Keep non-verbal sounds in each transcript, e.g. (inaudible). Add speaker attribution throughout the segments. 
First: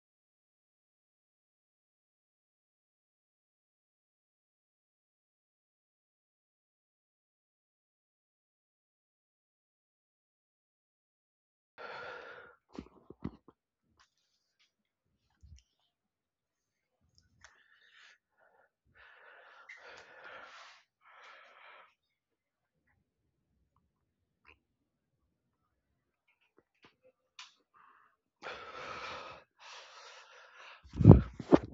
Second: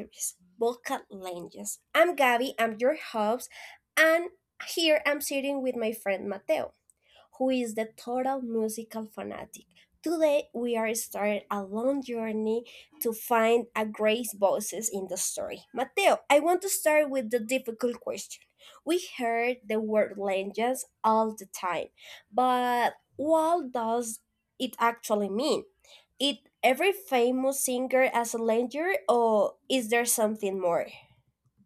Speaker 1: series, Vocal Langes. I'm Gabby, I'm your host, and here I'm sitting with my friend Mateo who is the total musical fanatic. Today we are starting a long journey to find a great voices in the story. Mateo, I want to start with the difficult question. We heard the word legends all the time, but what does it actually mean? Is every famous singer as a legend or is there something more?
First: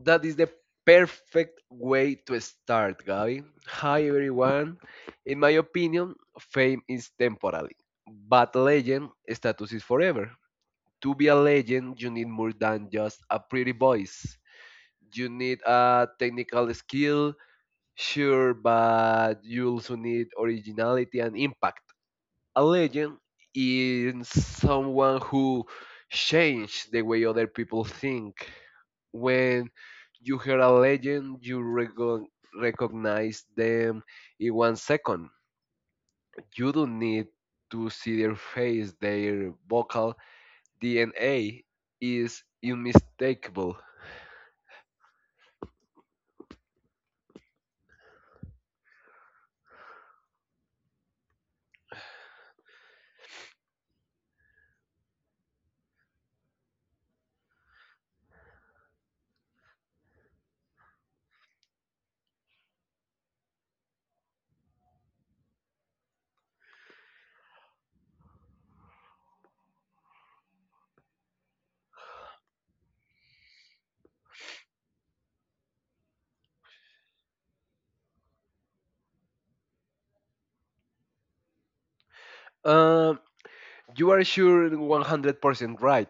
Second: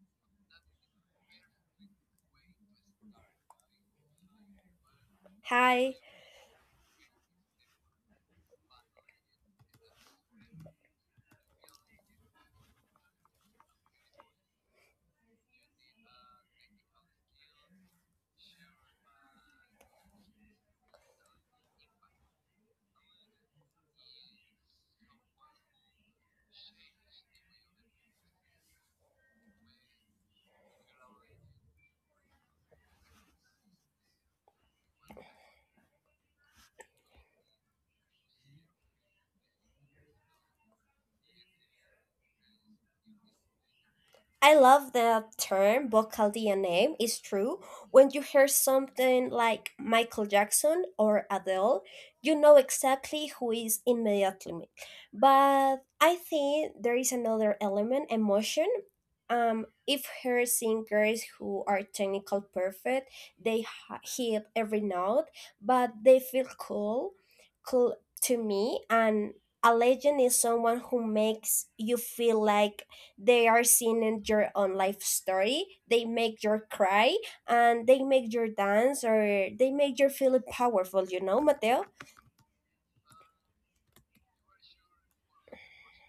Speaker 2: that is the perfect way to start, Gabi. Hi, everyone. In my
Speaker 1: Hi.
Speaker 2: opinion, fame is temporary, but legend status is forever. To be a legend, you need more than just a pretty voice. You need a technical skill, sure, but you also need originality and impact. A legend is someone who changed the way other people think. When you hear a legend, you recognize them in 1 second. You don't need to see their face, their vocal DNA is unmistakable.
Speaker 1: I love the term, vocal DNA. It's true. When you hear something like Michael Jackson or Adele, you know exactly who is immediately. But I think there is another element, emotion. If her singers who are technical perfect, they hit every note, but they feel cool to me. And a legend is someone who makes you feel like they are seen in your own life story. They make your cry and they make your dance or they make your feel powerful, you know, Mateo?
Speaker 2: Um, you are sure 100% right,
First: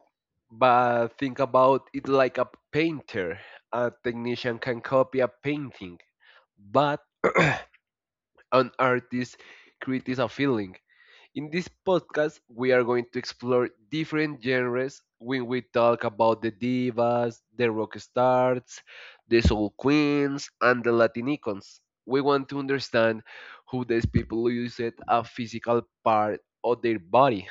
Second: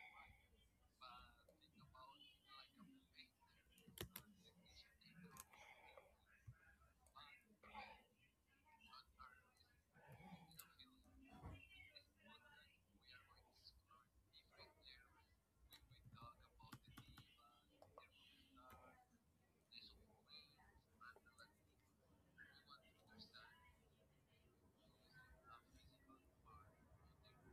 Speaker 2: but think about it like a painter. A technician can copy a painting, but an artist creates a feeling. In this podcast, we are going to explore different genres when we talk about the divas, the rock stars, the soul queens, and the Latin icons. We want to understand who these people use it a physical part of their body,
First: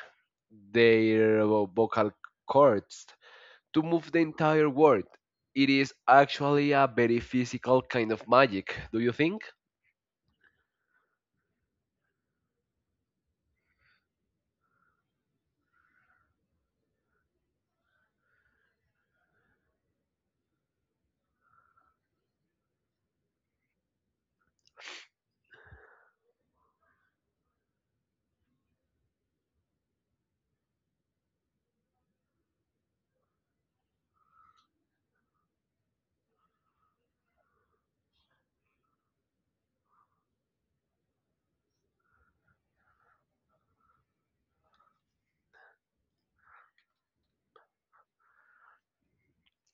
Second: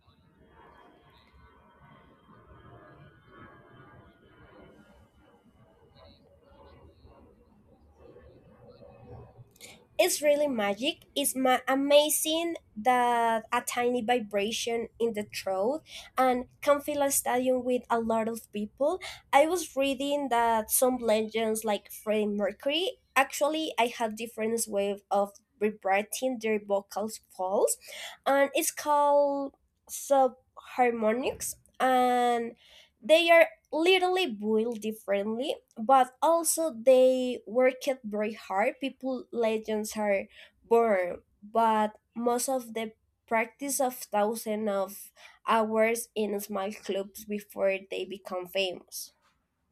Speaker 2: their vocal cords, to move the entire world. It is actually a very physical kind of magic, do you think?
Speaker 1: It's really magic. It's amazing that a tiny vibration in the throat and can fill a stadium with a lot of people. I was reading that some legends like Freddie Mercury actually I had different ways of vibrating their vocals falls, and it's called subharmonics, and they are literally built differently, but also they worked very hard. People legends are born, but most of the practice of thousands of hours in small clubs before they become famous.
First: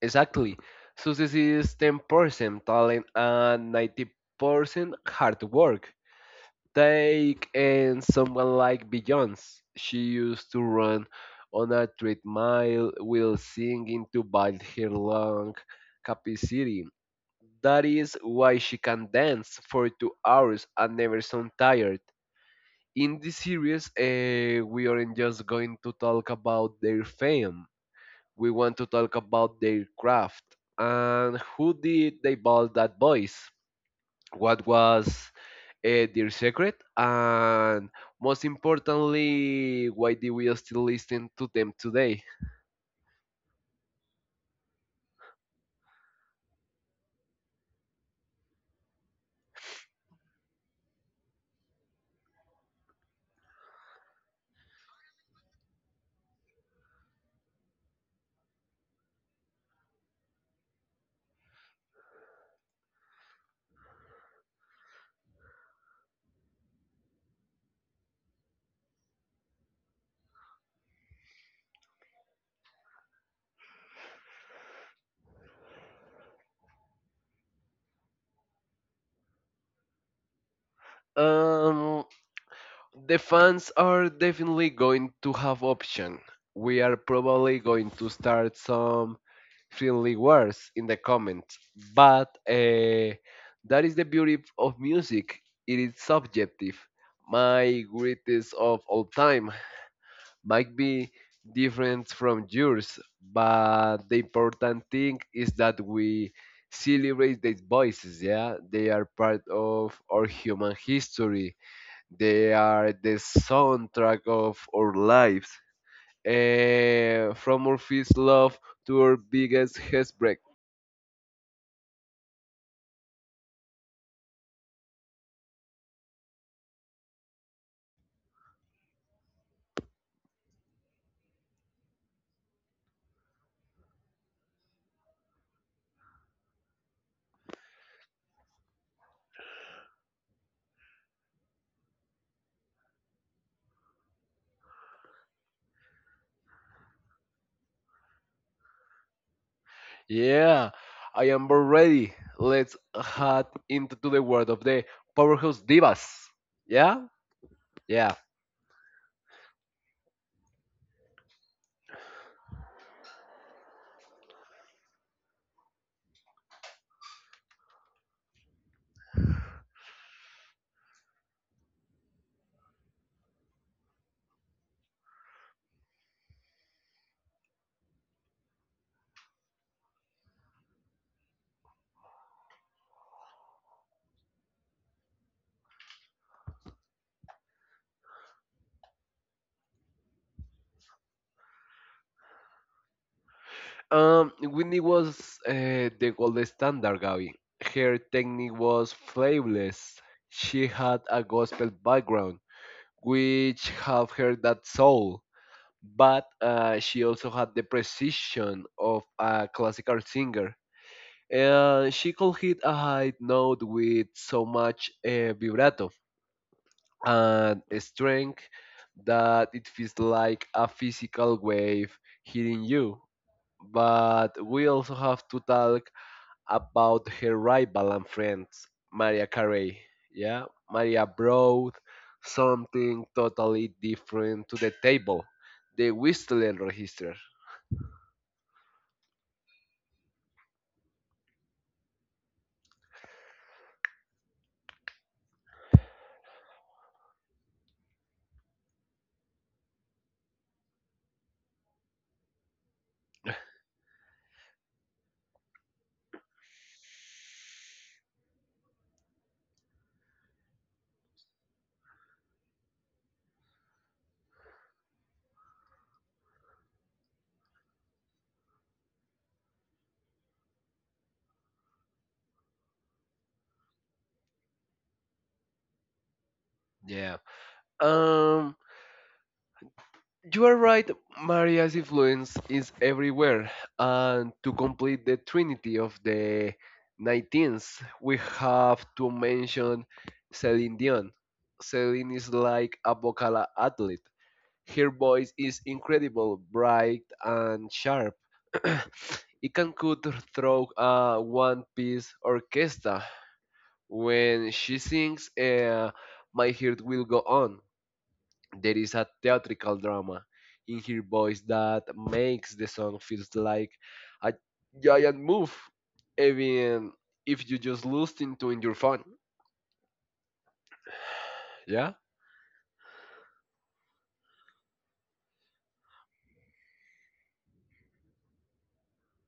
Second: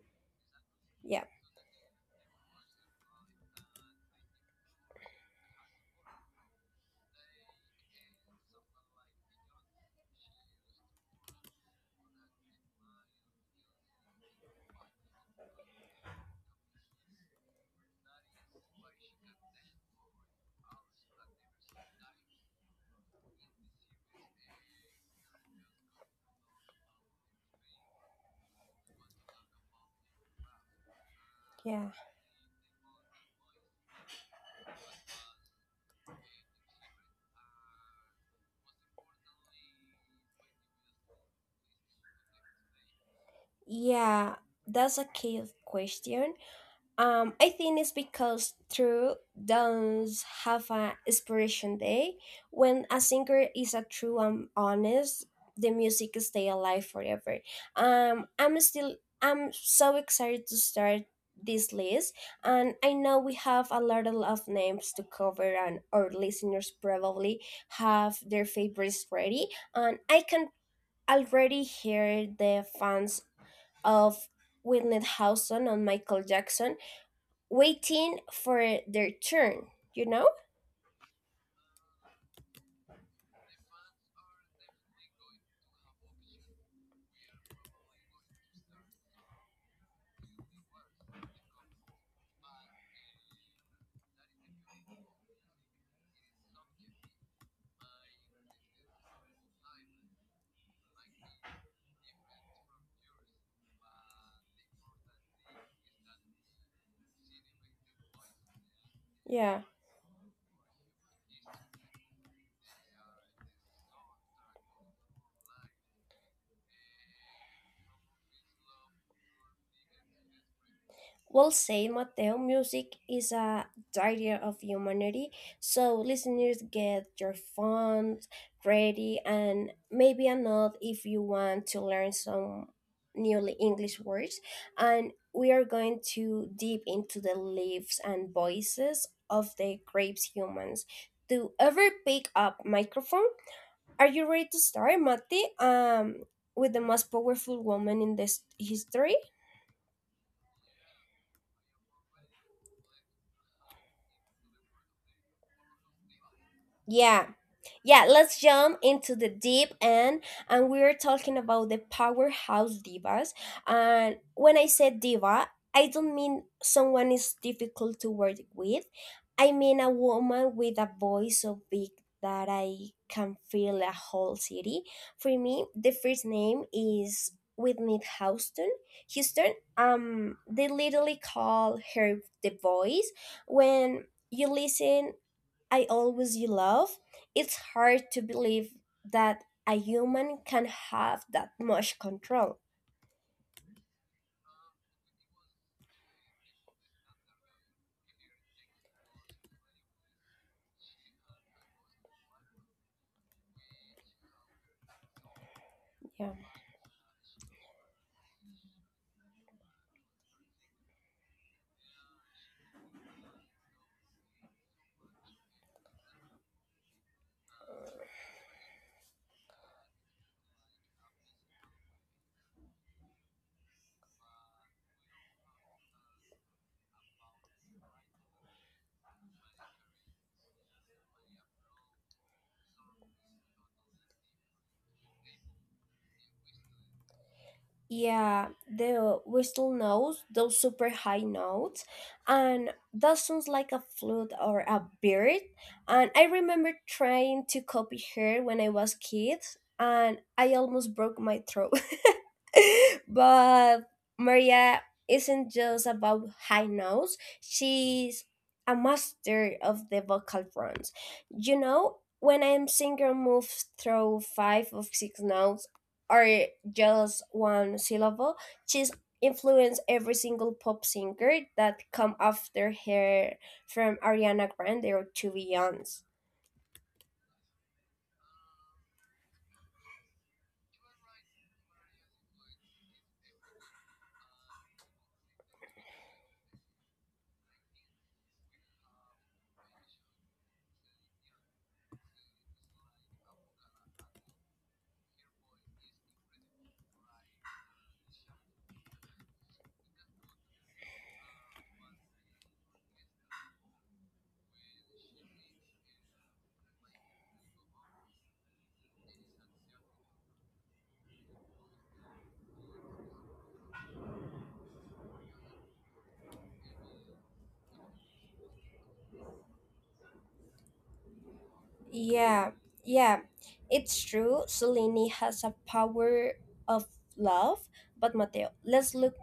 Speaker 2: Exactly.
Speaker 1: Yeah.
Speaker 2: Success is 10% talent and 90% hard work. Take and someone like Beyoncé. She used to run on a treadmill mile while singing to build her lung capacity. That is why she can dance for 2 hours and never sound tired. In this series, we aren't just going to talk about their fame. We want to talk about their craft, and who
Speaker 1: Yeah.
Speaker 2: did they build that voice? What was their secret? And most importantly, why do we still listen to them today?
Speaker 1: Yeah, that's a key question. I think it's because true downs have an inspiration day. When a singer is a true and honest, the music stay alive forever. Um, I'm still I'm so excited to start this list, and I know we have a lot of names to cover, and our listeners probably have their favorites ready. And I can already hear the fans of Whitney Houston on Michael Jackson waiting for their turn, you know?
Speaker 2: um the fans are definitely going to have option. We are probably going to start some friendly words in the comments. But that is the beauty of music. It is subjective. My greatest of all time might be different from yours, but the important thing is that we celebrate these voices. Yeah, they are part
Speaker 1: Yeah.
Speaker 2: of our human history. They are the soundtrack of our lives. From our first love to our biggest heartbreak.
Speaker 1: Well said, Mateo. Music is a diary of humanity, so listeners get your phones ready and maybe a note if you want to learn some newly English words. And we are going to deep into the leaves and voices of the grapes humans. Do ever pick up microphone? Are you ready to start, Mati? With the most powerful woman in this history?
Speaker 2: Yeah, I am about ready. Let's head into the world of the powerhouse divas. Yeah,
Speaker 1: Yeah, yeah,
Speaker 2: yeah.
Speaker 1: let's jump into the deep end. And we're talking about the powerhouse divas. And when I said diva, I don't mean someone is difficult to work with. I mean a woman with a voice so big that I can fill a whole city. For me, the first name is Whitney Houston. Houston, they literally call her the voice when you listen I always love, it's hard to believe that a human can have that much control.
Speaker 2: Whitney was the gold standard, Gabby. Her technique was flawless. She had a gospel background, which have her that soul, but
Speaker 1: Yeah.
Speaker 2: she also had the precision of a classical singer. She could hit a high note with so much vibrato and a strength that it feels like a physical wave hitting you. But we also have to talk about her rival and friends, Maria Carey. Yeah, Maria brought something totally different to the table, the whistling register.
Speaker 1: Yeah, the whistle notes, those super high notes, and that sounds like a flute or a bird. And I remember trying to copy her when I was kid, and I almost broke my throat. (laughs) (laughs) but Maria isn't just about high notes, she's a master of the vocal fronts. You know, when a singer moves through five or six notes or just one syllable, she's influenced every single pop singer that come after her from Ariana Grande or to Beyonce.
Speaker 2: Yeah. Um, You are right, Maria's influence is everywhere. And to complete the trinity of the 19th, we have to mention Celine Dion. Celine is like a vocal athlete. Her voice is incredible, bright, and sharp. (clears throat) It can cut through a one piece orchestra. When she sings, my heart will go on. There is a theatrical drama in her voice that makes the song feels like a giant move, even if you just listen to in your phone. Yeah.
Speaker 1: Yeah, yeah, it's true. Selene has a power of love, but Mateo, let's look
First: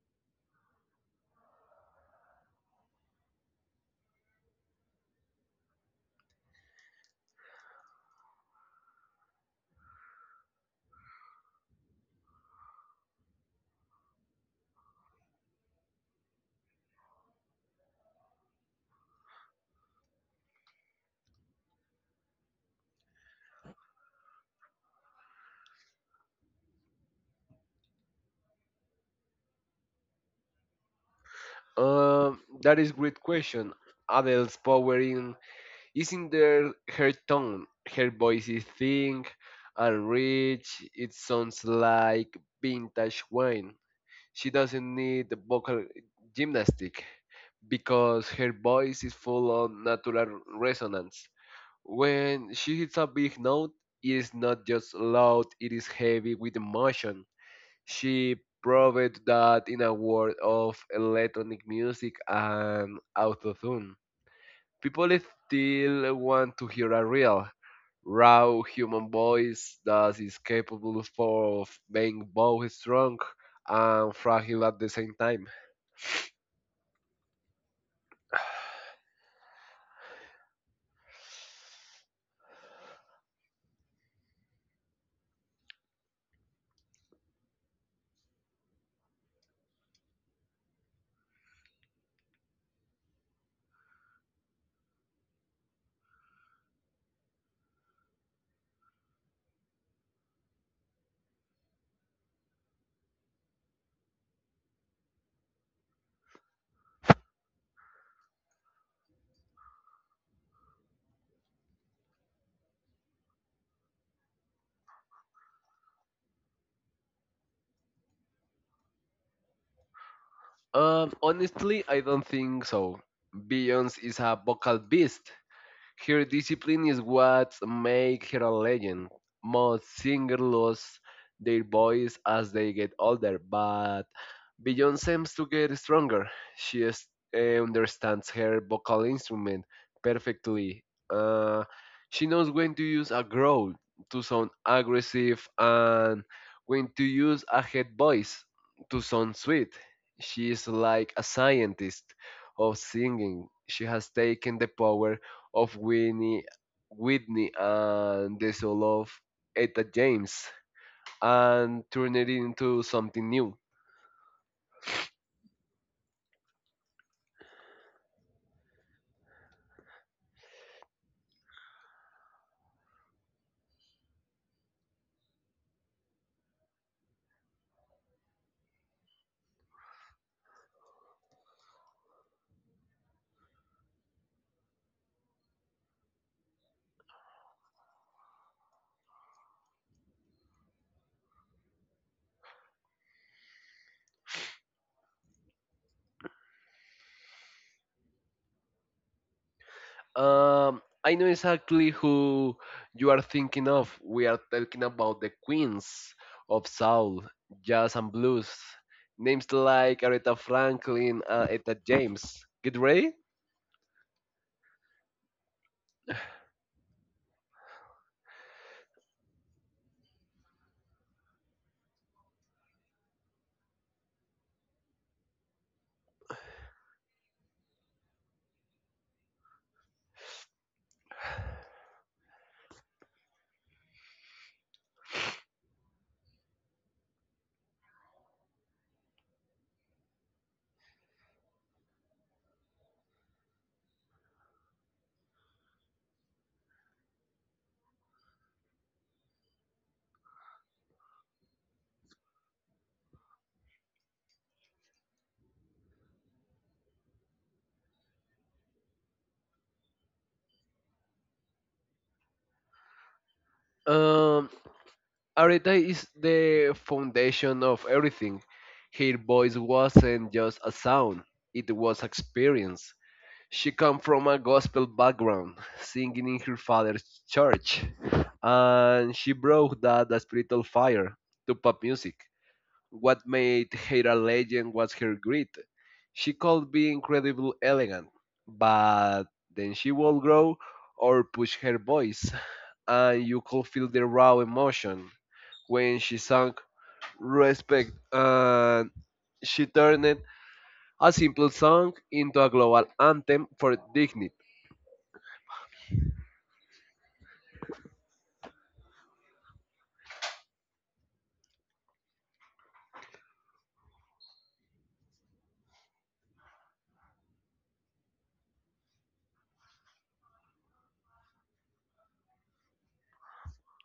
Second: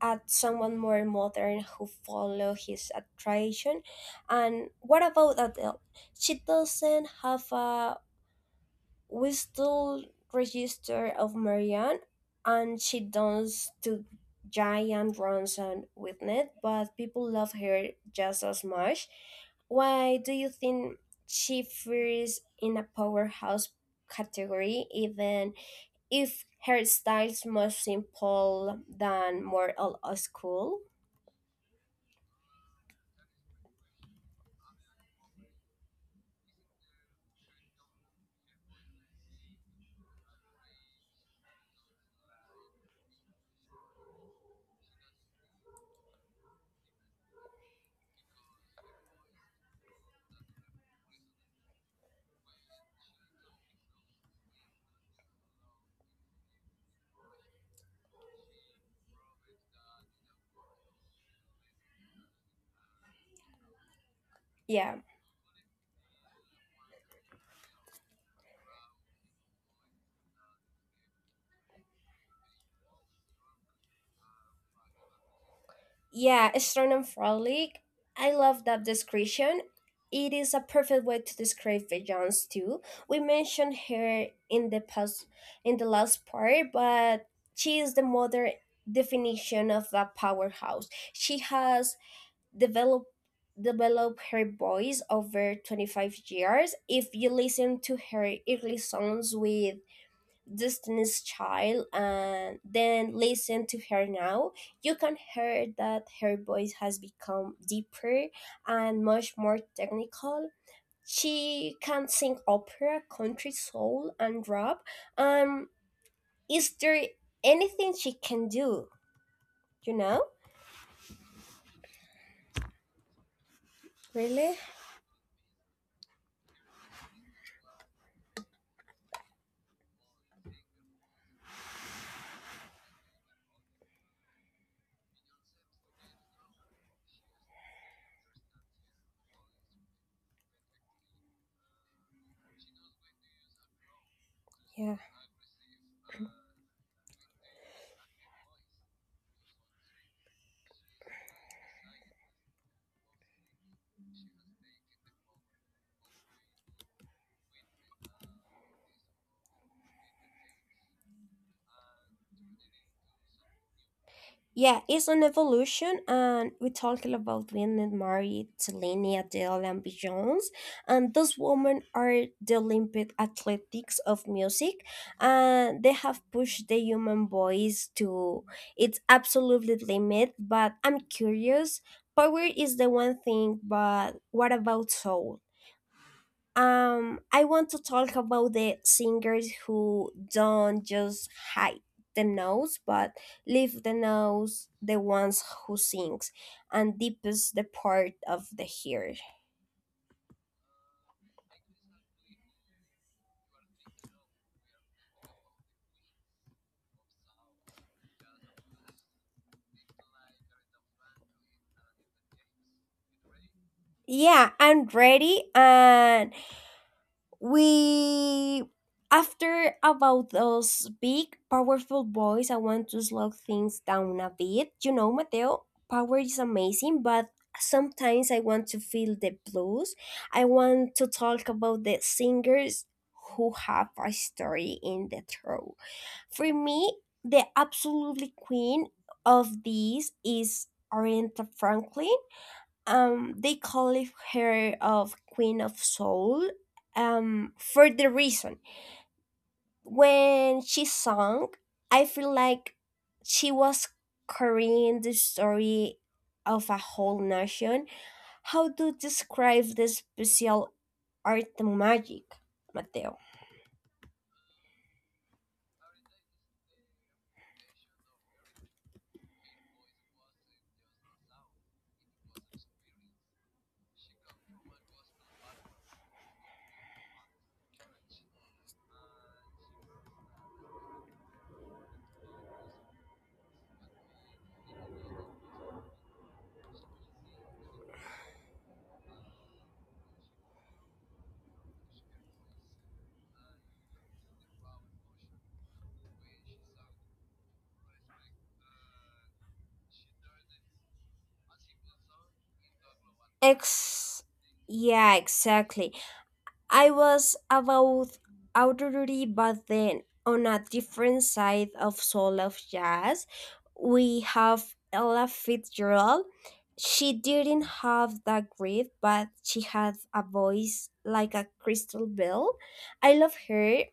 Speaker 1: at someone more modern who follow his attraction. And what about Adele? She doesn't have a we still register of Marianne and she does to giant runs on with it, but people love her just as much. Why do you think she fears in a powerhouse category even if her style's more simple than more old school?
Speaker 2: That is great question. Adele's power in is in their her tone. Her voice is thin and rich. It sounds like vintage wine. She doesn't need the vocal gymnastic, because her voice is full of natural resonance. When she hits a big note, it is not just loud, it is heavy with emotion. She proved that in a world of electronic music and autotune.
Speaker 1: Yeah.
Speaker 2: People still want to hear a real, raw human voice that is capable of being both strong and fragile at the same time.
Speaker 1: Yeah, sternum frolic. I love that description. It is a perfect way to describe Jones too. We mentioned her in the past in the last part, but she is the modern definition of a powerhouse. She has developed developed her voice over 25 years. If you listen to her, early songs with Destiny's Child and then listen to her now, you can hear that her voice has become deeper and much more technical. She can sing opera, country, soul, and rap. Um, is there anything she can do? You know,
Speaker 2: Honestly, I don't think so. Beyonce is a
Speaker 1: really?
Speaker 2: vocal beast. Her discipline is what makes her a legend. Most singers lose their voice as they get older, but Beyonce seems to get stronger. She understands her vocal instrument perfectly. Uh, she knows when to use a growl to sound
Speaker 1: Yeah.
Speaker 2: aggressive and when to use a head voice to sound sweet. She is like a scientist of singing. She has taken the power of Whitney and the soul of Etta James and turn it into something new.
Speaker 1: Yeah, it's an evolution, and we talked about being married to Linnea Dale and B. Jones, and those women are the Olympic athletics of music, and they have pushed the human voice to its absolute limit. But I'm curious, power is the one thing, but what about soul? I want to talk about the singers who don't just hide the nose but leave the nose, the ones who sings and deepens the part of the hair.
Speaker 2: I know exactly who you are thinking of. We are talking about the queens of soul, jazz, and blues. Names like Aretha Franklin and Etta James. Get ready?
Speaker 1: Yeah, I'm ready, and we after about those big powerful boys I want to slow things down a bit, you know, Mateo? Power is amazing, but sometimes I want to feel the blues. I want to talk about the singers who have a story in the throat. For me, the absolutely queen of these is Aretha Franklin. They call her of queen of soul for the reason. When she sang, I feel like she was carrying the story of a whole nation. How to describe the special art magic, Mateo?
Speaker 2: Um, Aretha is the foundation of everything. Her voice wasn't just a sound, it was experience. She come from a gospel background, singing in her father's church, and she brought that spiritual fire to pop music. What made her a legend was her grit. She could be incredibly elegant, but then she will grow or push her voice, and you could feel the raw emotion when she sang Respect, and she turned a simple song into a global anthem for
Speaker 1: Ex
Speaker 2: dignity.
Speaker 1: Yeah, exactly. I was about Audrey, but then on a different side of soul of jazz, we have Ella Fitzgerald. She didn't have that grit, but she had a voice like a crystal bell. I love her,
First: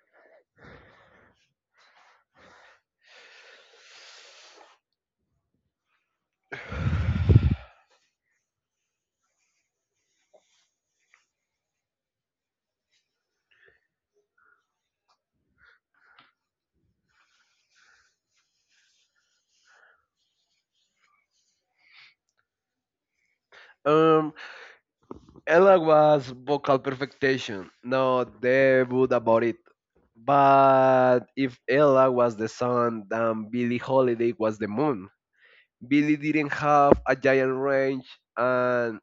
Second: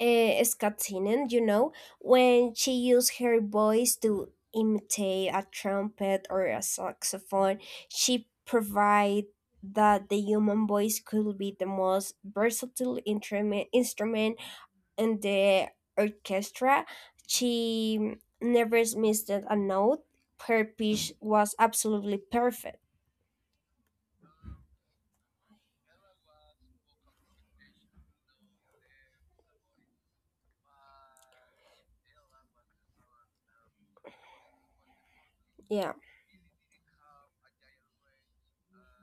Speaker 1: Scott Tinen, you know, when she used her voice to imitate a trumpet or a saxophone, she provided that the human voice could be the most versatile instrument in the orchestra. She never missed a note. Her pitch was absolutely perfect.
Speaker 2: Um. Ella was vocal perfection. No they would about it. But if Ella was the sun, then Billie Holiday was the moon.
Speaker 1: Yeah,
Speaker 2: Billie didn't have a giant range and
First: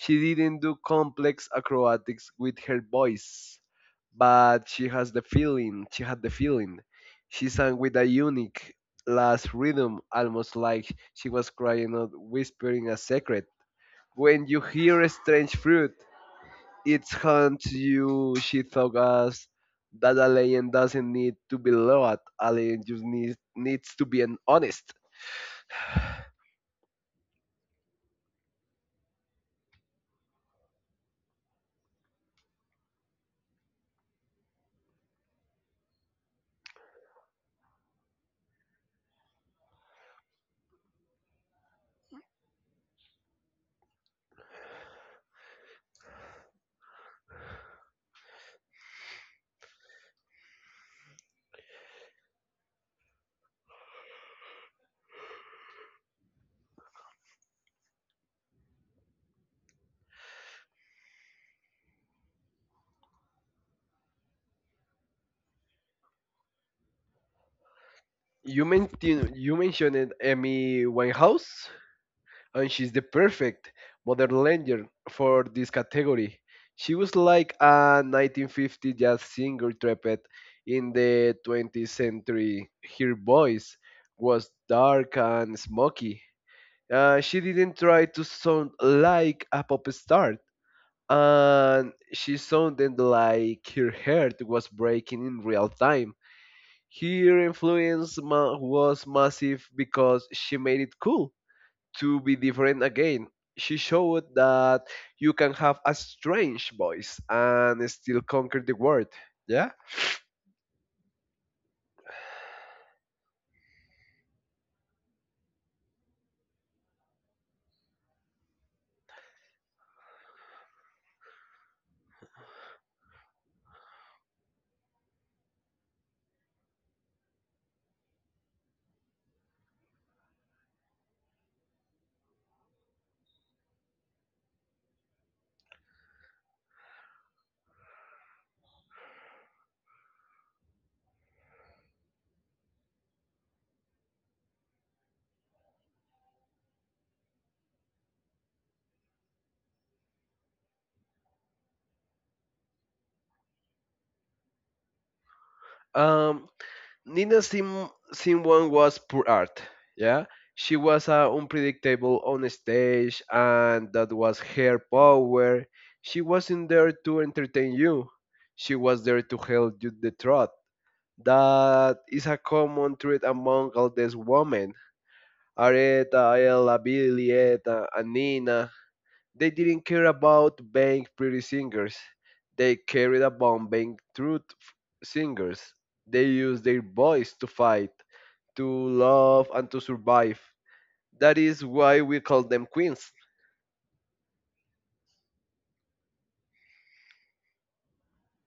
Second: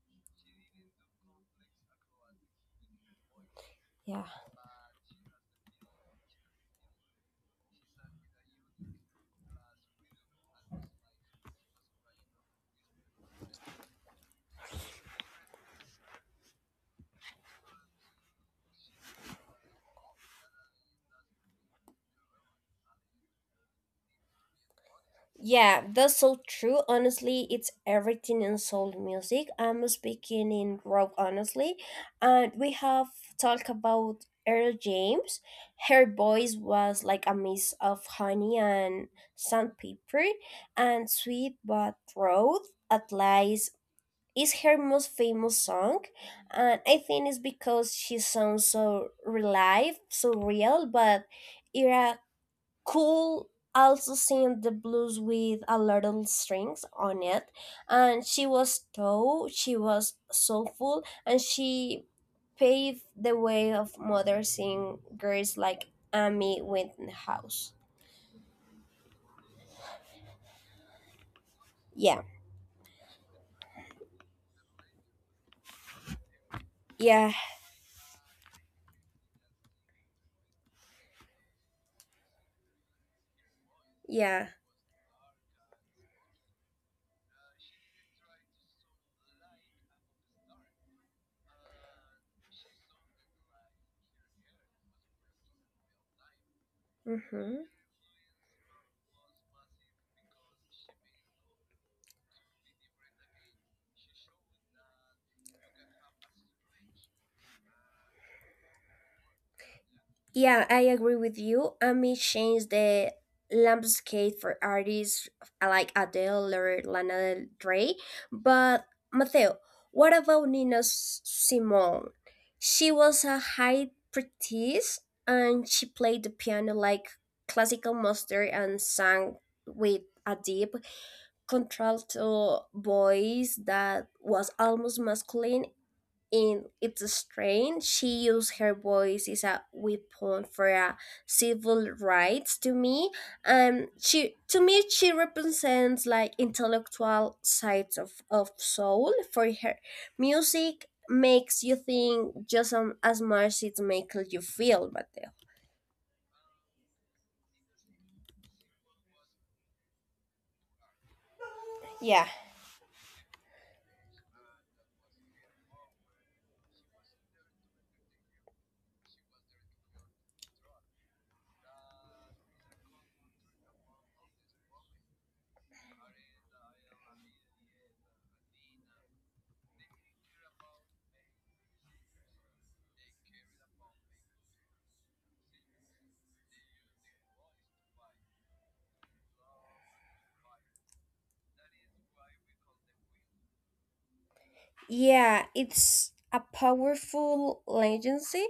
Speaker 2: she didn't do complex acrobatics with her voice.
Speaker 1: yeah.
Speaker 2: But she has the feeling, she had the feeling. She sang with a unique last rhythm, almost like she was crying out, whispering a secret. When you hear a strange fruit, it haunts you, she thought us, that a lion doesn't need to be loved, a lion just needs to be an honest.
Speaker 1: Yeah, that's so true. Honestly, it's everything in soul music. I'm speaking in rock, honestly. And we have talked about Earl James. Her voice was like a mix of honey and sandpaper and sweet but road. At least is her most famous song. And I think it's because she sounds so live, so real, but Cole also sang the blues with a little strings on it, and she was tall, she was soulful, and she paved the way of modern singers like Amy Winehouse.
Speaker 2: You mentioned Amy Winehouse,
Speaker 1: Yeah,
Speaker 2: and she's the perfect modern legend for this category. She was
Speaker 1: yeah,
Speaker 2: like a 1950 jazz singer trapped in the 20th century. Her voice
Speaker 1: yeah.
Speaker 2: was dark and smoky. She didn't try to sound like a pop star, and she sounded like her heart was breaking in real time. Her
Speaker 1: Hmm.
Speaker 2: influence was massive because she made it cool to be different again. She showed that you can have a strange voice and still conquer the world. Yeah.
Speaker 1: Yeah, I agree with you. Amy changed the landscape for artists like Adele or Lana Del Rey. But Mateo, what about Nina Simone? She was a high priestess and she played the piano like classical master and sang with a deep contralto voice that was almost masculine in its strain. She used her voice as a weapon for civil rights. To me, she represents like intellectual sides of soul. For her, music makes you think just as much it makes you feel, Mateo.
Speaker 2: Um, Nina Simone was pure art. Yeah, she was unpredictable on stage, and that was her power. She wasn't there to entertain you; she was there to tell you the truth. That is a common trait among all these women. Aretha, Ella, Julieta, and Nina. They didn't care about being pretty singers. They cared about being truth singers. They used their voice to fight to love, and to survive. That is why we call them queens.
Speaker 1: Yeah, it's a powerful legacy.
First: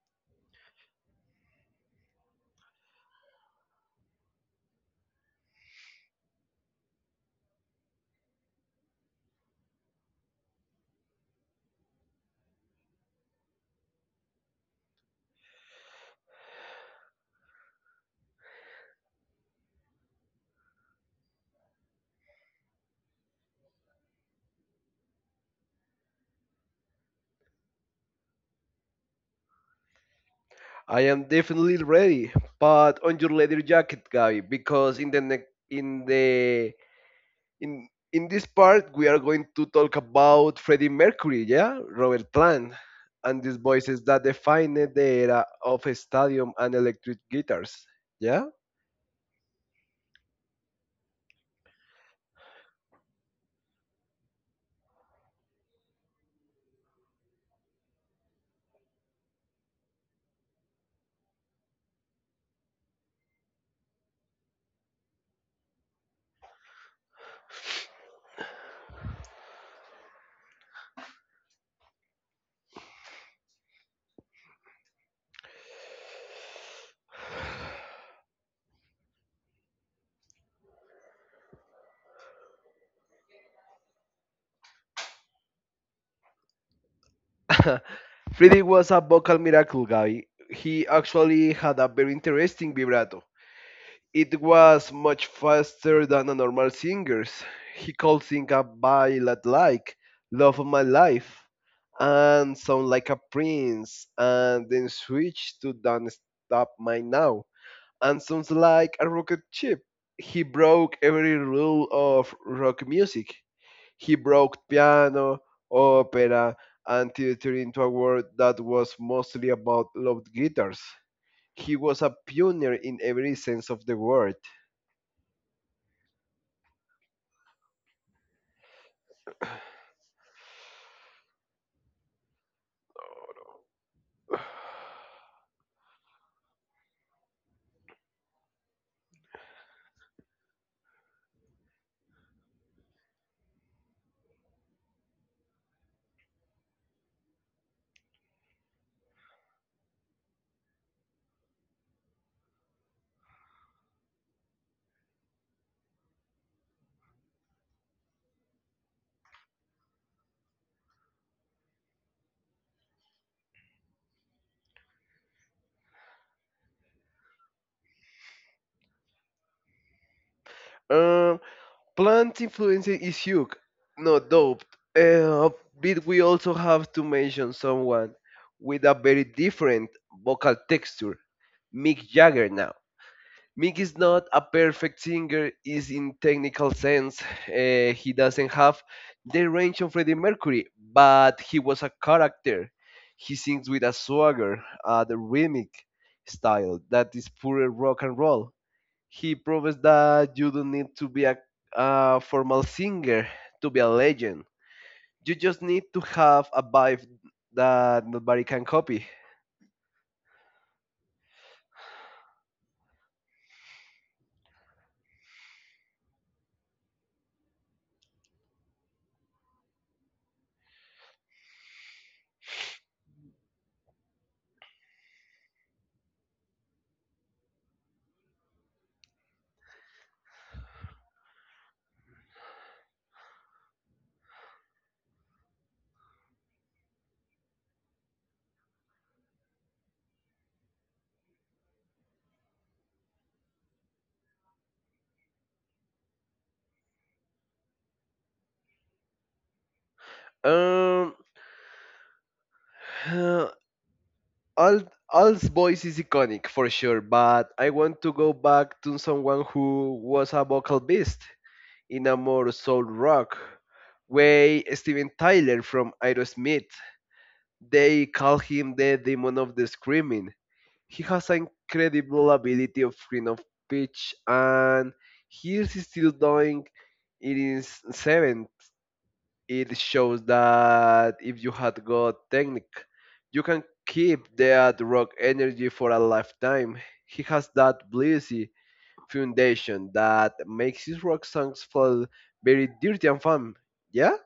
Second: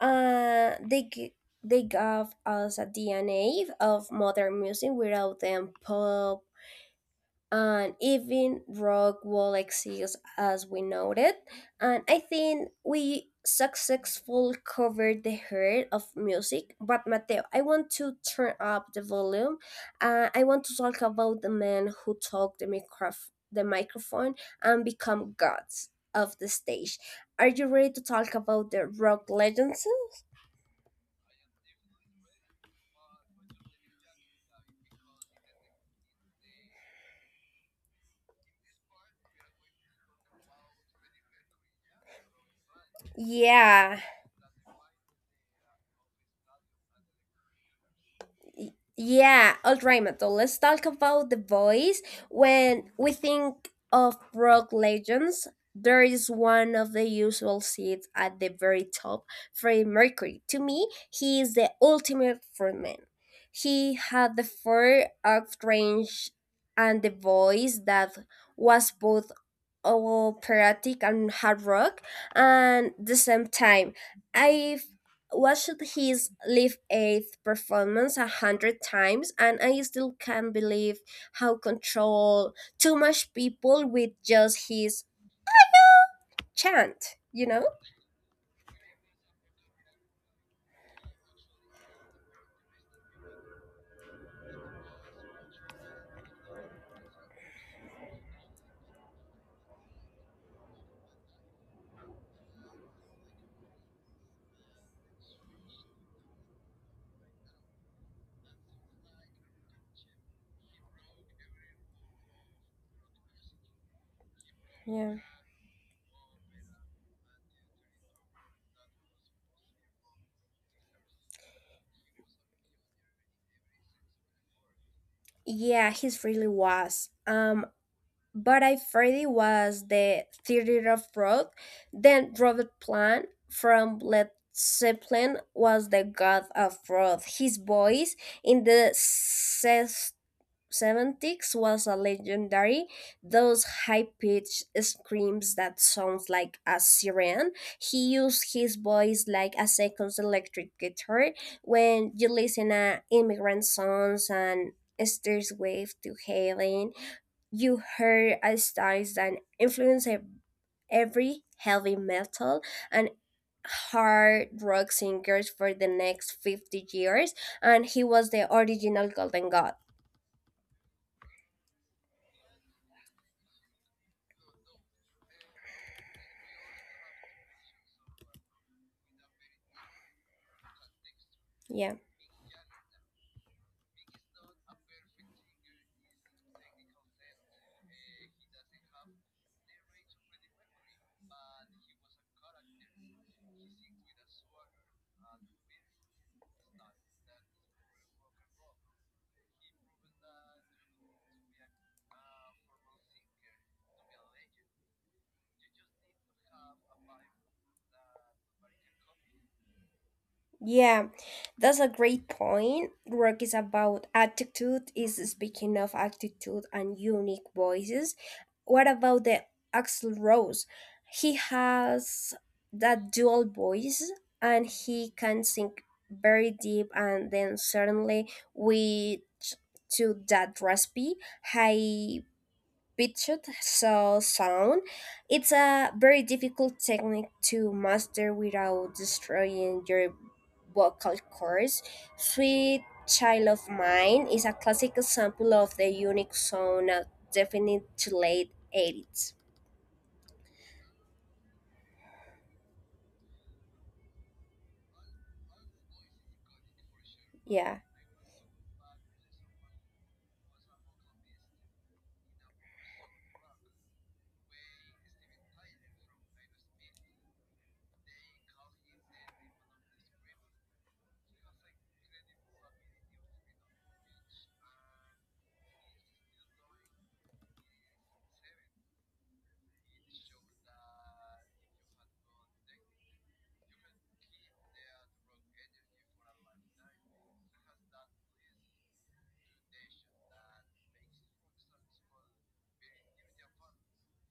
Speaker 1: Uh, they g- they gave us a DNA of modern music without them, and even rock will exist as we know it. And I think we successfully covered the heart of music. But Mateo, I want to turn up the volume. I want to talk about the man who took the the microphone and become gods of the stage. Are you ready to talk about the rock legends?
Speaker 2: I am definitely ready, but on your leather jacket, guy, because in the ne- in the in in this part we are going to talk about Freddie Mercury, yeah, Robert Plant, and these
Speaker 1: Yeah.
Speaker 2: voices that defined the era of stadium and electric guitars, yeah.
Speaker 1: Yeah, all right, Mato. Let's talk about the voice. When we think of rock legends, there is one of the usual seats at the very top, Freddie Mercury. To me, he is the ultimate frontman. He had the four out range and the voice that was both operatic and hard rock and the same time. I watched his live aid performance 100 times and I still can't believe how control too much people with just his chant, you know?
Speaker 2: (laughs) Freddie was a vocal miracle guy. He actually had a very interesting vibrato. It was much faster than a normal singer's. He could sing a ballad like Love of My Life and sound like a prince and then switch to Don't Stop My Now and sounds like a rocket ship. He broke every rule of rock music. He broke
Speaker 1: Yeah.
Speaker 2: piano, opera, and theater into a world that was mostly about loud guitars. He was a pioneer in every sense of the word.
Speaker 1: Yeah, he's really was but I Freddy was the theater of Roth. Then Robert Plant from Led Zeppelin was the god of Roth. His voice in the 70s was a legendary. Those high-pitched screams that sounds like a siren. He used his voice like a second electric guitar. When you listen to immigrant songs and Esther's wave to heaven, you heard a styles that influence every heavy metal and hard rock singers for the next 50 years, and he was the original golden god.
Speaker 2: Um, Plant influencer is huge, not dope. Uh, but we also have to mention someone with a very different vocal texture,
Speaker 1: Yeah.
Speaker 2: Mick Jagger. Now, Mick is not a perfect singer, is in technical sense, he doesn't have the range of Freddie Mercury, but he was a character. He sings with a swagger, the rhythmic style that is pure rock and roll. He proves that you don't need to be a formal singer to be a legend. You just need to have a vibe that nobody can copy.
Speaker 1: Yeah, that's a great point. Work is about attitude, is speaking of attitude and unique voices. What about the Axel Rose? He has that dual voice and he can sing very deep and then suddenly with to that raspy high pitched so sound. It's a very difficult technique to master without destroying your vocal cords. Sweet Child of Mine is a classic example of the unique sound of definite to late 80s.
Speaker 2: Um, (sighs) uh, Alt, Alt's voice is iconic for sure, but I
Speaker 1: Yeah.
Speaker 2: want to go back to someone who was a vocal beast in a more soul rock way. Steven Tyler from Aerosmith. They call him the demon of the screaming. He has an incredible ability of green of pitch, and he is still doing it in seventh. It shows that if you had got technique, you can keep that rock energy for a lifetime. He has that blizzzy foundation that makes his rock songs feel very dirty and fun. Yeah?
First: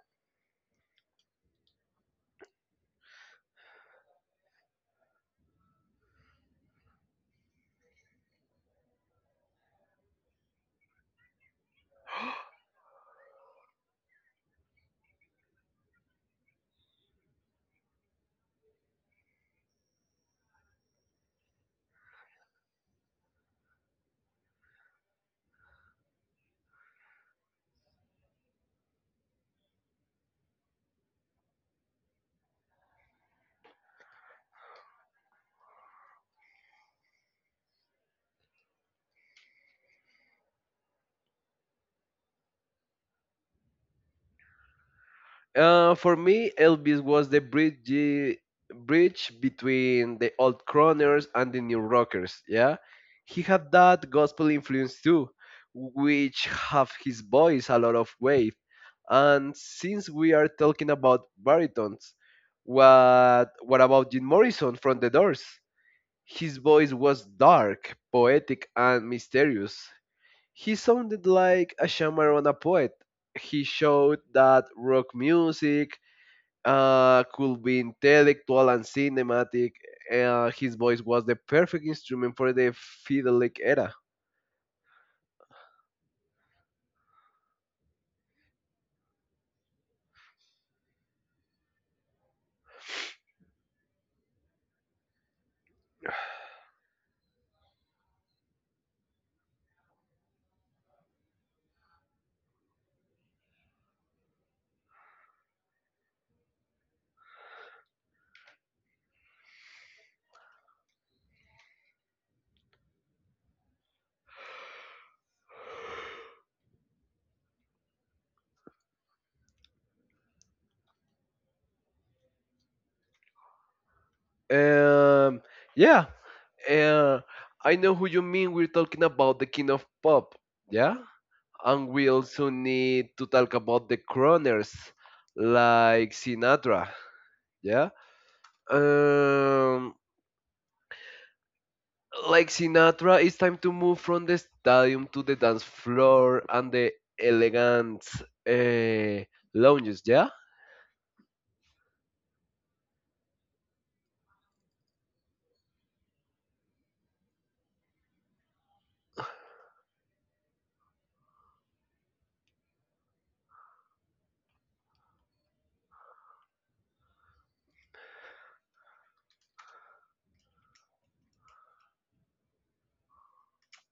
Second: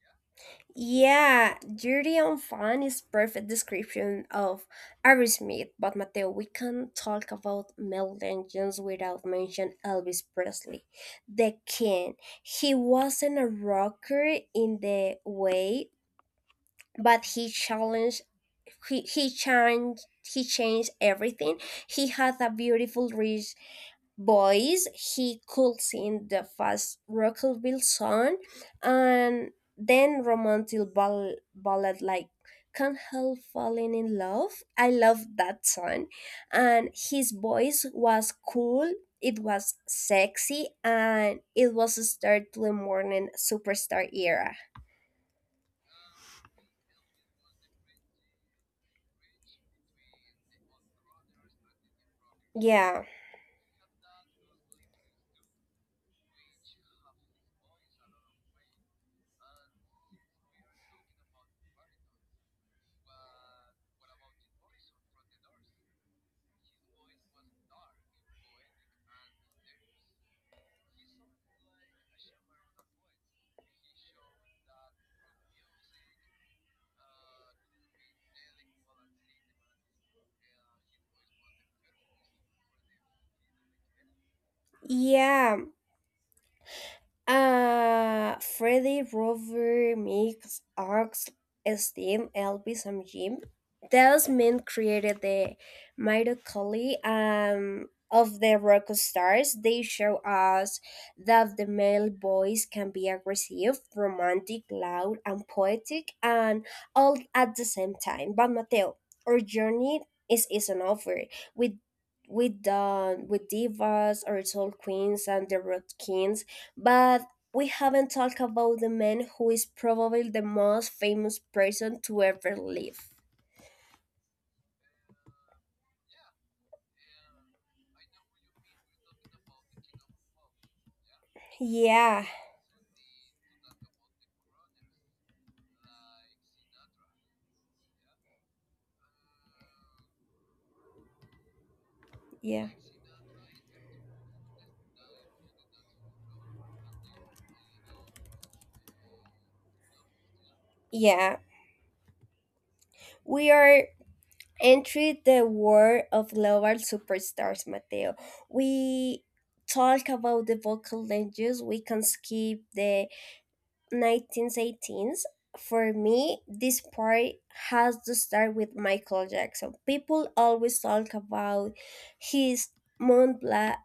Speaker 1: Yeah, dirty and fun is perfect description of Aerosmith, but Mateo, we can't talk about Mel Jeans without mention Elvis Presley, the king. He wasn't a rocker in the way, but he challenged he, he changed he changed everything. He had a beautiful rich Boys, he could sing the fast rockabilly song and then romantic ballad like can't help falling in love. I love that song. And his voice was cool. It was sexy, and it was a start to the morning superstar era.
Speaker 2: For me, Elvis was the bridge between the old crooners and the new rockers. Yeah,
Speaker 1: Yeah,
Speaker 2: he had that gospel influence too, which have his voice a lot of weight. And since we are talking about baritones, what about Jim Morrison from The Doors? His voice was dark, poetic, and mysterious. He sounded like a shaman and a poet. He showed that rock music could be intellectual and cinematic. His voice was the perfect instrument for the fiddleic era.
Speaker 1: yeah. Freddy, Rover, Mix, Arx, Steam, Elvis, and Jim. Those men created the mitochondria of the rock stars. They show us that the male voice can be aggressive, romantic, loud, and poetic, and all at the same time. But Mateo, our journey is isn't over. We we done with divas, our soul queens, and the rock kings, but we haven't talked about the man who is probably the most famous person to ever live.
Speaker 2: Um, yeah, uh, I know who you mean. We're talking about the king of pop, yeah? And we
Speaker 1: Yeah,
Speaker 2: also need to talk about the crooners, like Sinatra, yeah? Um, like
Speaker 1: yeah,
Speaker 2: Sinatra, it's time to move from the stadium to the dance floor and the elegant uh, lounges, yeah?
Speaker 1: yeah, we are entering the world of global superstars, Mateo. We talk about the vocal legends. We can skip the 1918s, for me, this part has to start with Michael Jackson. People always talk about his Mont Blanc,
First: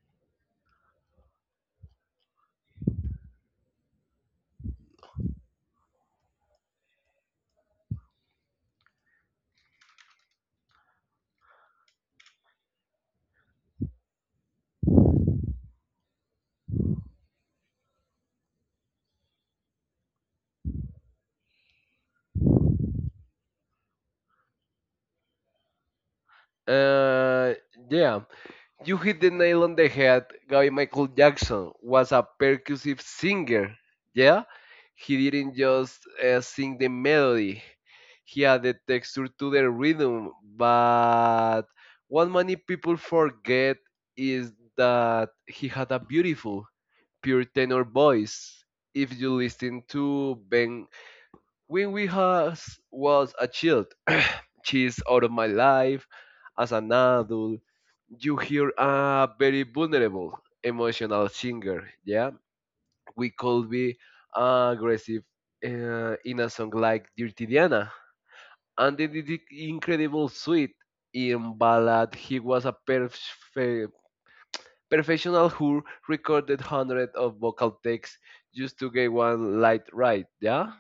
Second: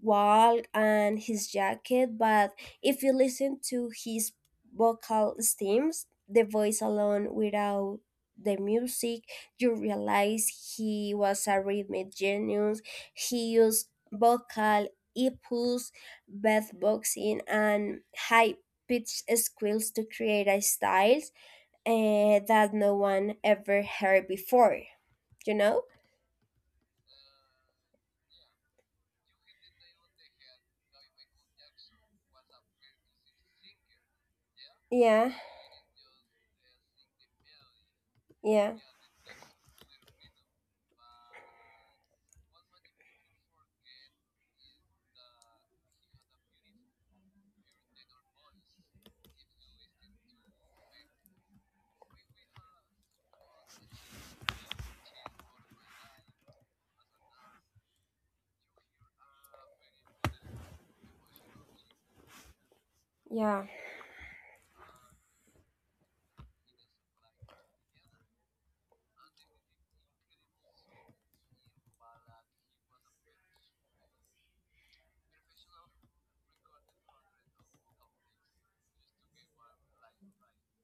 Speaker 1: walk and his jacket, but if you listen to his vocal stems, the voice alone without the music, you realize he was a rhythmic genius. He used vocal, hippos, beatboxing, and high pitch squeals to create a style that no one ever heard before, you know?
Speaker 2: Uh, yeah, you hit the nail on the head. Guy Michael Jackson was a percussive singer. Yeah,
Speaker 1: Yeah,
Speaker 2: he didn't just sing the melody, he had
Speaker 1: yeah,
Speaker 2: the texture to the rhythm. But what many people forget is that he had a beautiful, pure tenor voice. If you listen to Ben, when we has was a child, she's out of my life as an adult you hear a very vulnerable, emotional singer. Yeah, we
Speaker 1: yeah,
Speaker 2: could be aggressive in a song like Dirty Diana, and in the incredible suite in ballad, he was a professional who recorded hundreds of vocal takes just to get one light right. Yeah,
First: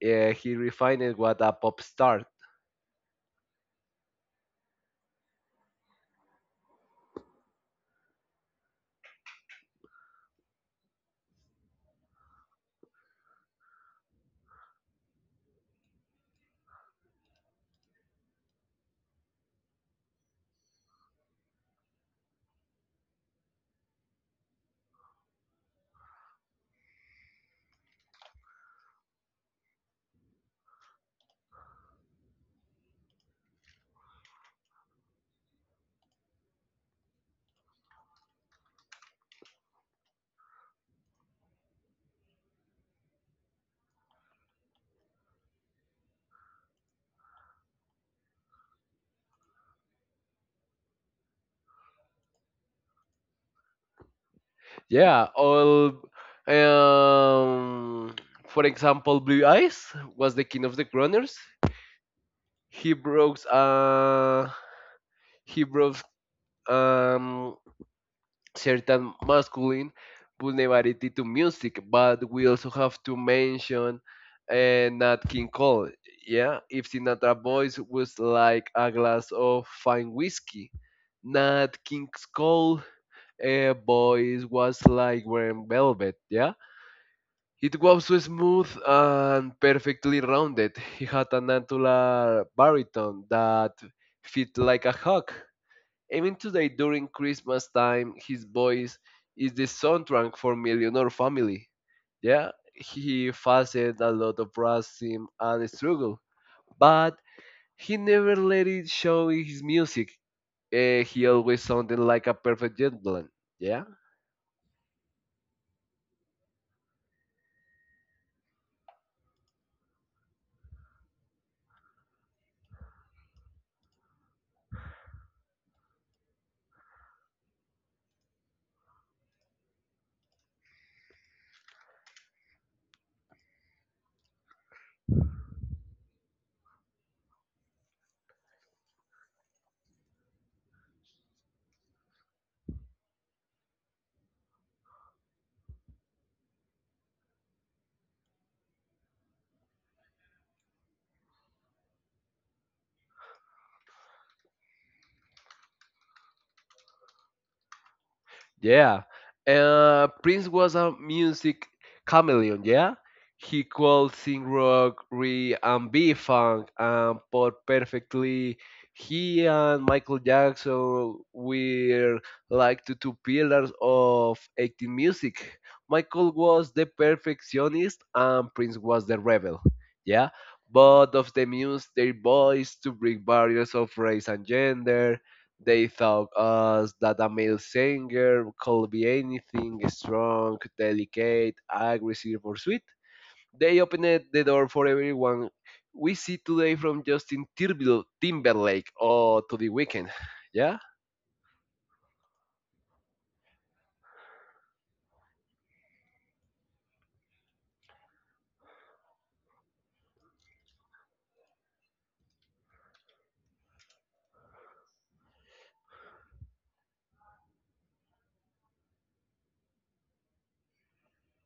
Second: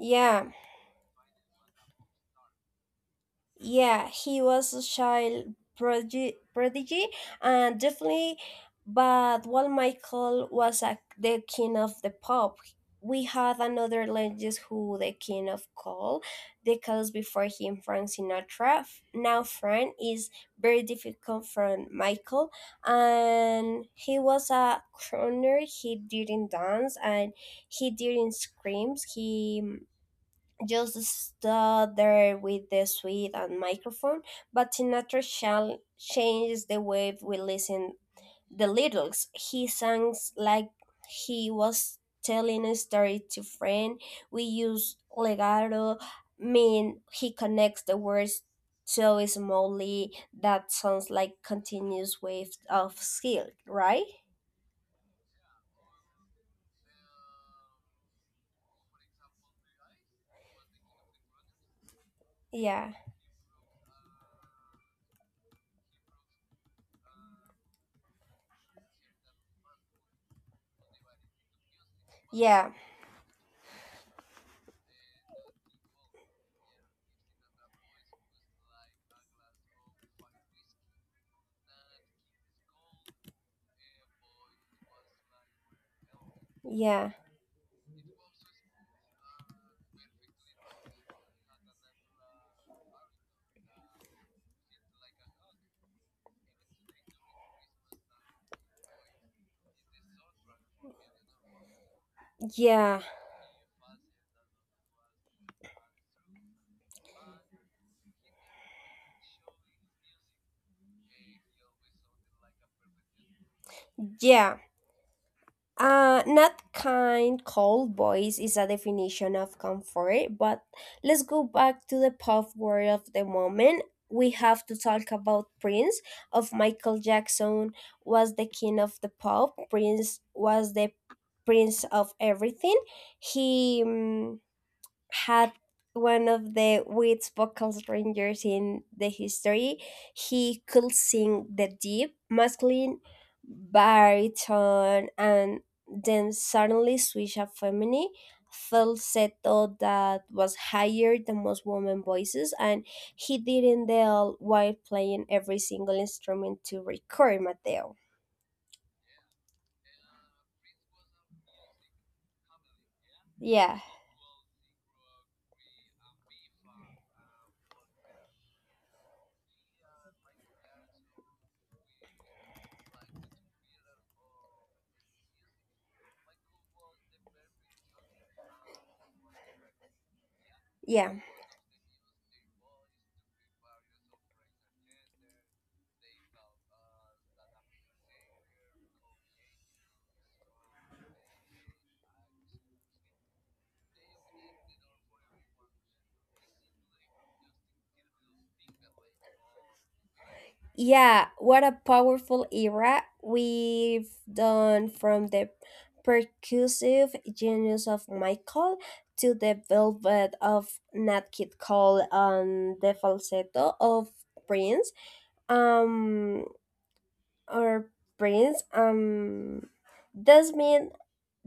Speaker 2: yeah he refined what a pop star.
Speaker 1: Yeah, he was a child prodigy and definitely. But while Michael was the king of the pop, we had another legend who the king of coal, decades before him, Frank Sinatra. Now Frank is very difficult from Michael, and he was a crooner. He didn't dance and he didn't scream. He just stood there with the suite and microphone, but Sinatra shall changes the way we listen the lyrics. He sings like he was telling a story to friend. We use legato, mean he connects the words so smoothly that sounds like continuous wave of skill, right?
Speaker 2: Yeah, all um for example, Blue Eyes was the king of the runners. He
Speaker 1: Yeah,
Speaker 2: broke uh he broke um certain masculine vulnerability to music, but we also
Speaker 1: yeah,
Speaker 2: have to mention Nat King Cole. Yeah, if Sinatra voice was like a glass of fine whiskey, Nat King Cole voice was like wearing velvet. Yeah,
Speaker 1: yeah,
Speaker 2: it was so smooth and perfectly rounded. He had an angular baritone that fit like a hawk. Even today, during Christmas time, his voice is the soundtrack for Millionaire Family. Yeah,
Speaker 1: yeah,
Speaker 2: he faced a lot of racism and struggle, but he never let it show in his music. He always sounded like a perfect gentleman. Yeah.
Speaker 1: yeah. Not kind, cold voice is a definition of comfort, but let's go back to the pop world of the moment. We have to talk about Prince of Michael Jackson was the king of the pop. Prince was the prince of everything. He had one of the weird vocal rangers in the history. He could sing the deep, masculine, baritone, and then suddenly switch a feminine falsetto that was higher than most women voices and he did not the while playing every single instrument to record Mateo.
Speaker 2: Yeah. Prince was a music chameleon, yeah? He
Speaker 1: Yeah,
Speaker 2: could sing rock, re and B funk and pop perfectly. He and Michael Jackson were like the two pillars of 80s music. Michael was the perfectionist and Prince was the rebel, yeah?
Speaker 1: yeah.
Speaker 2: Both of them used their voice to break barriers of race and gender. They taught us that a male singer could be anything strong, delicate, aggressive, or sweet. They opened the door for everyone we see today from Timberlake or to the weekend. (sighs) Yeah?
Speaker 1: Yeah, what a powerful era we've done from the percussive genius of Michael to the velvet of Nat King Cole and the falsetto of Prince. Um, our brains does mean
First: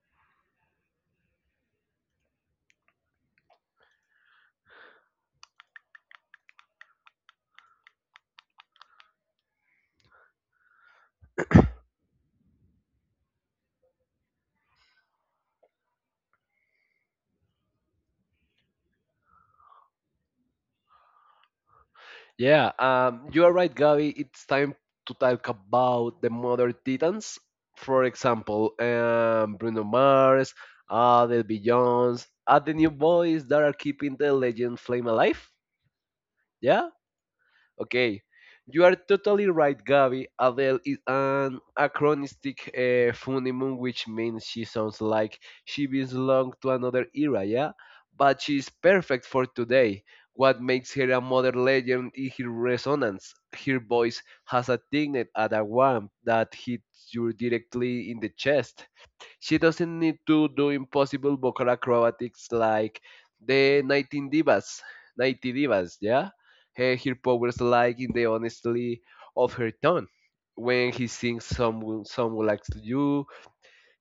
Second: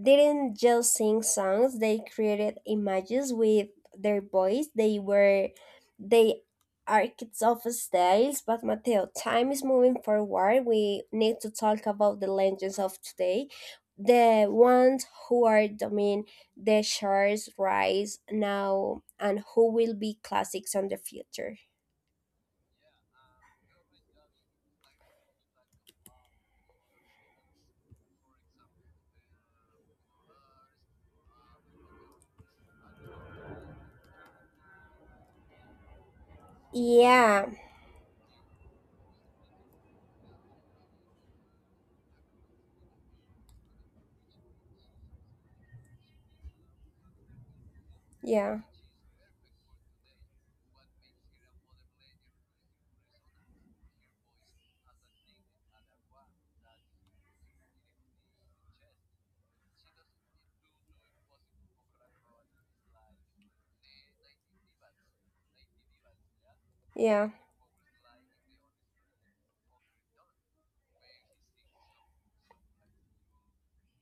Speaker 1: didn't just sing songs. They created images with their voice. They architects of styles. But Mateo, time is moving forward. We need to talk about the legends of today, the ones who are doing the charts rise now and who will be classics in the future.
Speaker 2: Yeah, you are right, Gabby. It's time to talk about the modern titans. For example, Bruno Mars, Adele Beyonce, are the new boys that are keeping the legend flame alive. Yeah.
Speaker 1: Yeah,
Speaker 2: Okay, you are totally right, Gabby. Adele is an acronistic phenomenon, which means she sounds like she belongs to another era, yeah? But she
Speaker 1: yeah,
Speaker 2: is perfect for today. What makes her a modern legend is her resonance. Her voice has a dignity and a warmth that hits you directly in the chest. She doesn't need to do impossible vocal acrobatics like the 19 divas, 90 divas, yeah? Her
Speaker 1: yeah,
Speaker 2: powers like in the honesty of her tone. When he sings Someone Likes You,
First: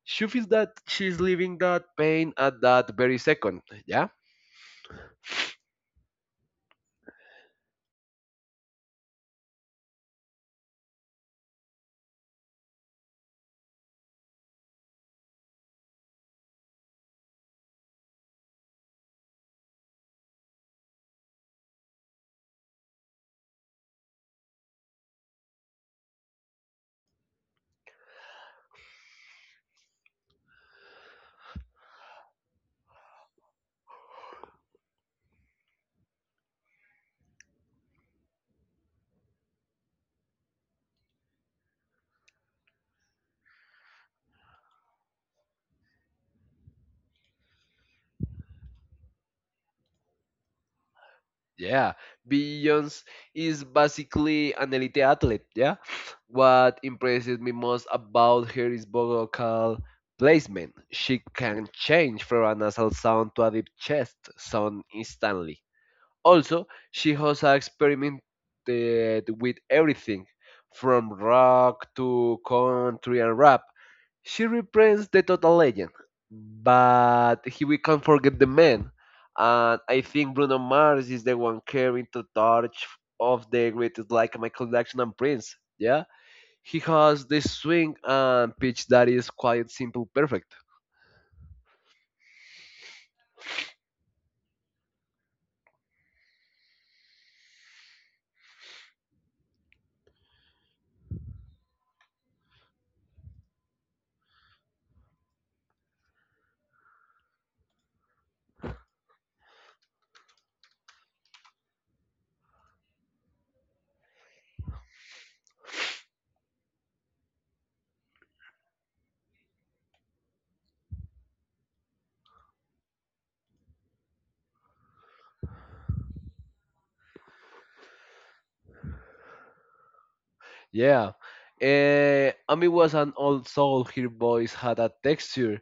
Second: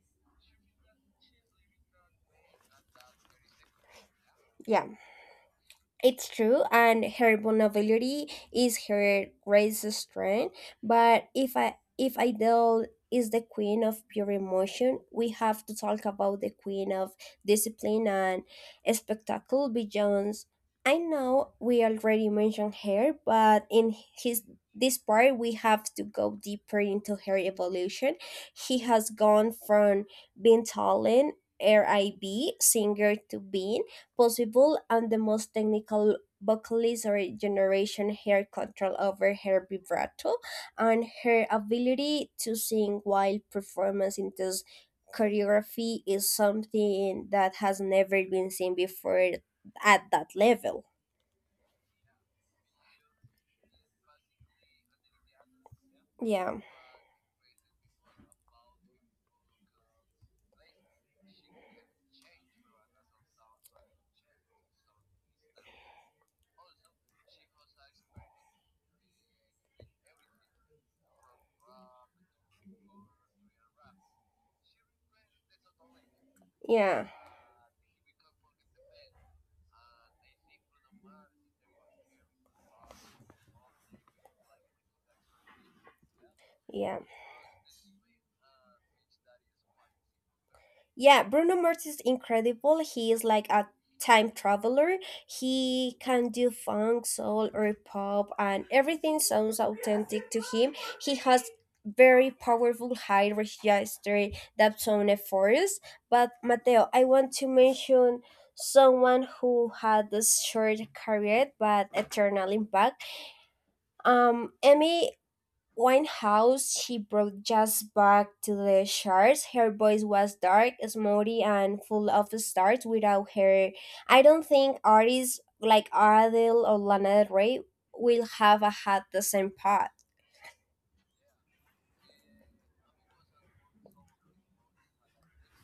Speaker 2: she feels that she's living that pain at that very second, yeah?
Speaker 1: yeah. It's true, and her vulnerability is her greatest strength. But if Idol is the queen of pure emotion, we have to talk about the queen of discipline and spectacle, Beyonce. I know we already mentioned her, but in his this part we have to go deeper into her evolution. She has gone from being talent RIB singer to being possible and the most technical vocalist or generation. Her control over her vibrato and her ability to sing while performance into choreography is something that has never been seen before at that level.
Speaker 2: Yeah, Billions is basically an elite athlete. Yeah,
Speaker 1: Yeah,
Speaker 2: what impresses me most about her is vocal placement. She can change from a nasal sound to a deep chest sound instantly. Also, she has experimented with everything from rock to country and rap. She represents the total legend,
Speaker 1: yeah,
Speaker 2: but he, we can't forget the man. And I think Bruno Mars is the one carrying the torch of the greatest like Michael Jackson and Prince. Yeah, he
Speaker 1: yeah.
Speaker 2: has this swing and pitch that is quite simple, perfect.
Speaker 1: Yeah, Bruno Mars is incredible. He is like a time traveler. He can do funk, soul, or pop, and everything sounds authentic to him. He has very powerful high register that sound efforts. But Mateo, I want to mention someone who had this short career but eternal impact. Emmy Winehouse, she brought jazz back to the charts. Her voice was dark, smoothie, and full of stars. Without her, I don't think artists like Adele or Lana Del Rey will have had the same path.
Speaker 2: Yeah. Amy was an old soul. Her voice had a texture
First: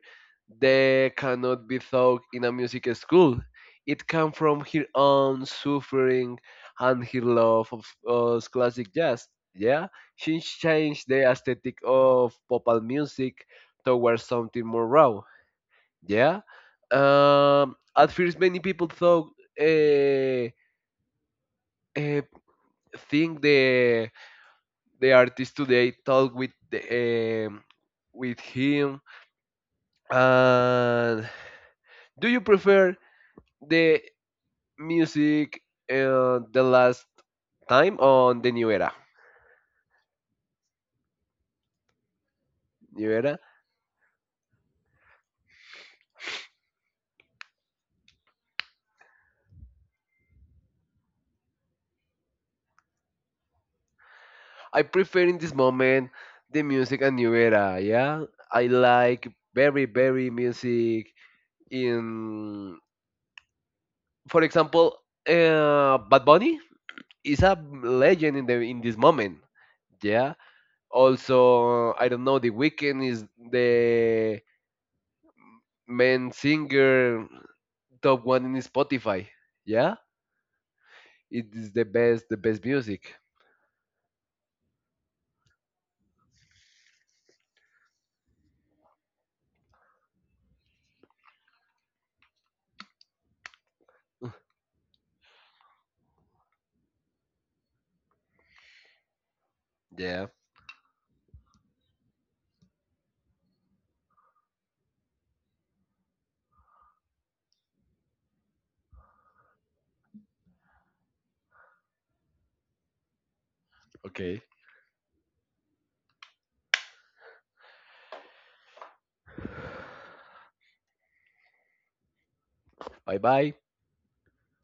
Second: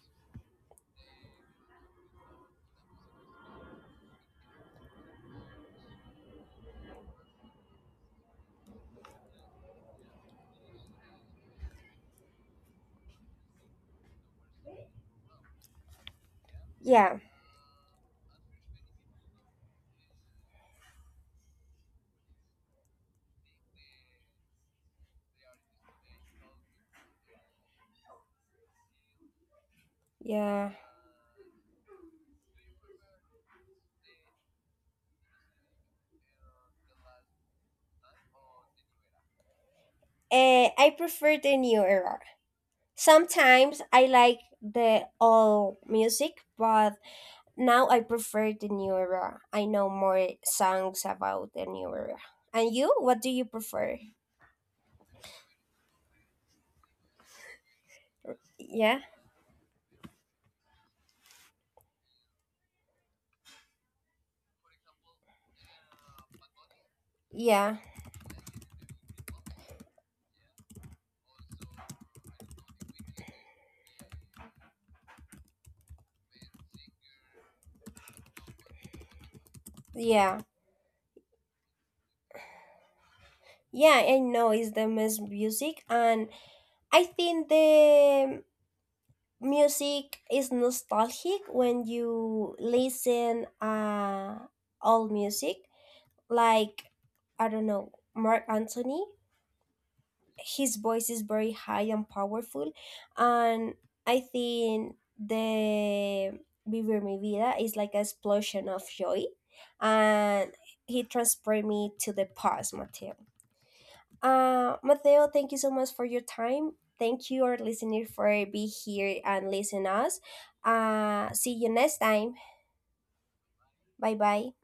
Speaker 2: that cannot be taught in a music school. It came from her own suffering and her love of classic jazz. Yeah. She changed the aesthetic of pop music towards something more raw. Yeah.
Speaker 1: Yeah,
Speaker 2: At first, many people thought, uh, uh, think the artist today talk with um, with him.
Speaker 1: yeah.
Speaker 2: And do you prefer the music the last time on the new era?
Speaker 1: I prefer the new era.
Speaker 2: New era.
Speaker 1: Sometimes I like the old music, but now I prefer the new era. I know more songs about the new era. And you, what do you prefer?
Speaker 2: I prefer in this moment the music and new era. Yeah, I
Speaker 1: Yeah.
Speaker 2: like very very music in, for example, Bad Bunny is a
Speaker 1: Yeah,
Speaker 2: legend in the in this moment. Yeah, also, I don't know, The Weeknd is the main singer top one in Spotify. Yeah,
Speaker 1: yeah,
Speaker 2: it is the best music.
Speaker 1: yeah. I know it's the best music, and I think the music is nostalgic when you listen old music. Like I don't know, Mark Anthony.
Speaker 2: Yeah.
Speaker 1: His voice is very high and powerful, and I think the Vivir Mi Vida is like an explosion of joy, and he transported me to the past, Mateo.
Speaker 2: Okay.
Speaker 1: Mateo, thank you so much for your time. Thank you, our listener, for be here and listen us. See you next time.
Speaker 2: Bye bye.
Speaker 1: Bye bye.